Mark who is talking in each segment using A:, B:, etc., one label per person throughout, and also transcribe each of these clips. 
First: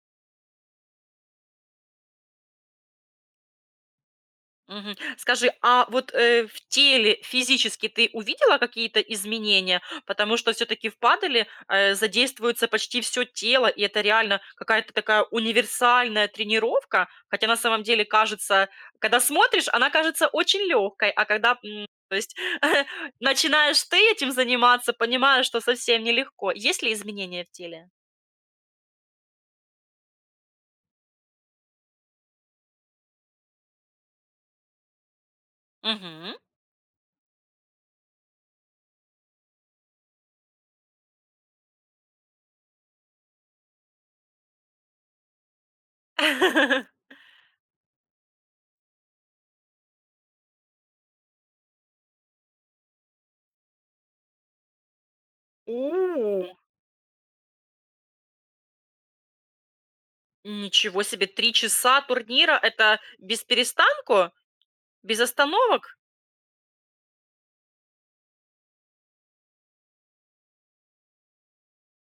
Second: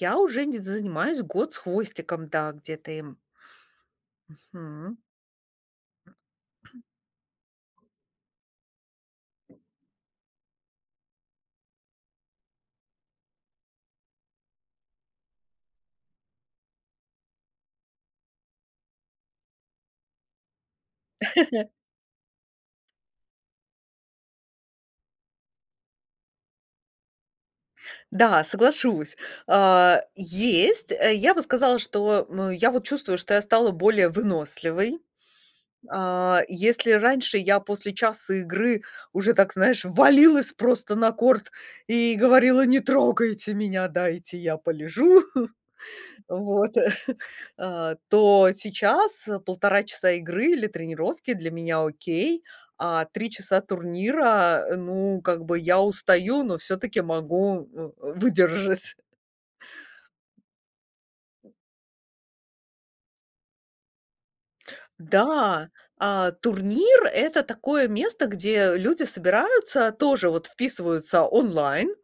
A: Я уже не занимаюсь год с хвостиком. Да, где-то им.
B: Мгм.
A: Мгм.
B: Скажи, а
A: Хм.
B: вот, э, в теле физически ты увидела какие-то изменения? Потому что всё-таки в паделе задействуется почти всё тело, и это реально какая-то такая универсальная тренировка. Хотя на самом деле кажется, когда смотришь, она кажется очень лёгкой, а когда, м То есть начинаешь ты этим заниматься, понимаешь, что совсем нелегко. Есть ли изменения в теле?
A: Да, соглашусь. А есть. Э, я бы сказала, что, м, я вот чувствую, что я стала более выносливой.
B: Мгм.
A: А если раньше я после часа игры уже, так знаешь, валилась просто на корт и говорила: "Не трогайте меня, дайте я полежу". Вот, а то сейчас, э, 1,5 часа игры или тренировки для меня окей, а 3 часа турнира, э, ну, как бы я устаю,
B: О!
A: но всё-таки могу, м, выдержать.
B: Ничего себе! 3 часа турнира- это без перестанку? Без
A: Да,
B: остановок?
A: а турнир- это такое место, где люди собираются, тоже вот вписываются онлайн,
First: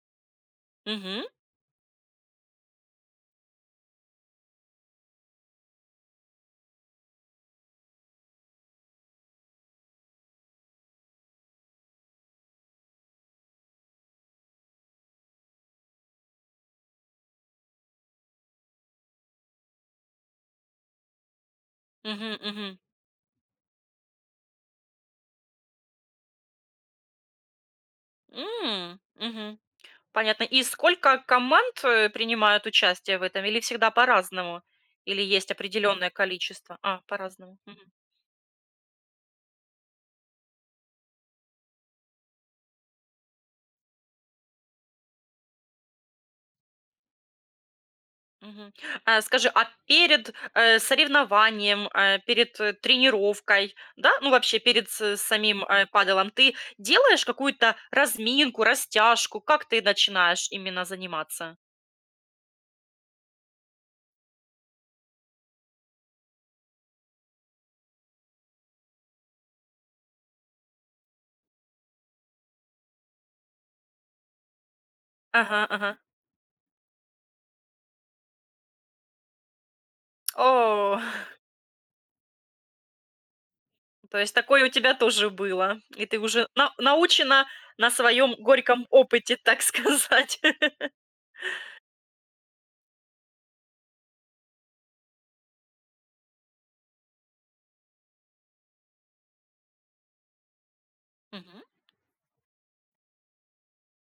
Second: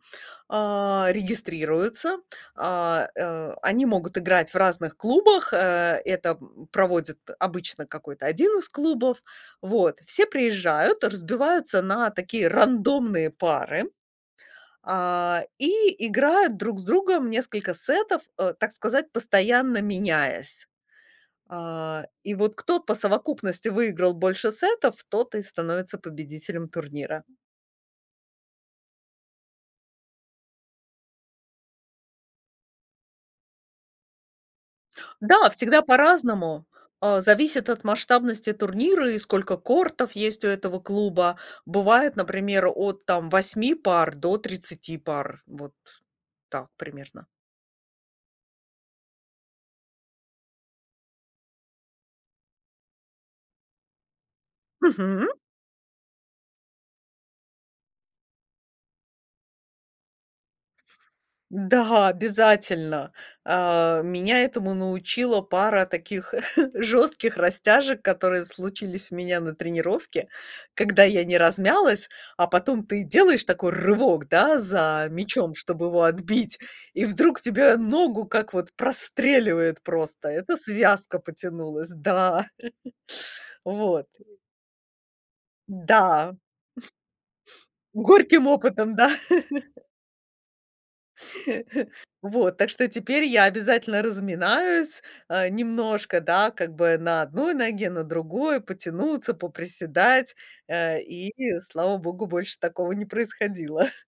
A: а
B: Мгм.
A: регистрируются, а, э, они могут играть в разных клубах, э, это, м, проводит обычно какой-то 1 из клубов. Вот все приезжают, разбиваются на такие рандомные пары, а, и играют друг с другом несколько сетов, э, так сказать, постоянно меняясь. А и
B: Мгм,
A: вот
B: мгм.
A: кто по совокупности выиграл больше сетов, тот и становится победителем турнира.
B: М. Мгм. Понятно. И сколько команд, э, принимают участие в этом? Или всегда по-разному, или
A: Да,
B: есть
A: всегда
B: определённое
A: по-разному,
B: количество? А,
A: э,
B: по-разному.
A: зависит от
B: Мгм.
A: масштабности турнира и сколько кортов есть у этого клуба. Бывает, например, от там 8 пар до 30 пар, вот так примерно.
B: Мгм. А скажи, а перед, э, соревнованием, э, перед, э, тренировкой, да, ну, вообще, перед с
A: Мгм.
B: самим, э, падэлом ты делаешь какую-то разминку, растяжку? Как ты начинаешь именно заниматься?
A: Да, обязательно. А меня этому научила пара таких жёстких растяжек, которые случились у меня на тренировке, когда я не размялась, а потом ты делаешь такой рывок, да, за мячом,
B: Ага,
A: чтоб
B: ага.
A: его отбить, и вдруг тебе ногу как вот простреливает просто. Эта
B: О!
A: связка потянулась, да. Вот,
B: То есть
A: и
B: такое у тебя тоже было, и ты
A: Да.
B: уже на научена на своём
A: Горьким
B: горьком
A: опытом. Да.
B: опыте, так сказать.
A: Вот, так что теперь я обязательно разминаюсь, а, немножко, да, как бы на одной ноге, на другой потянуться, поприседать, э, и
B: Мгм.
A: слава богу, больше такого не происходило.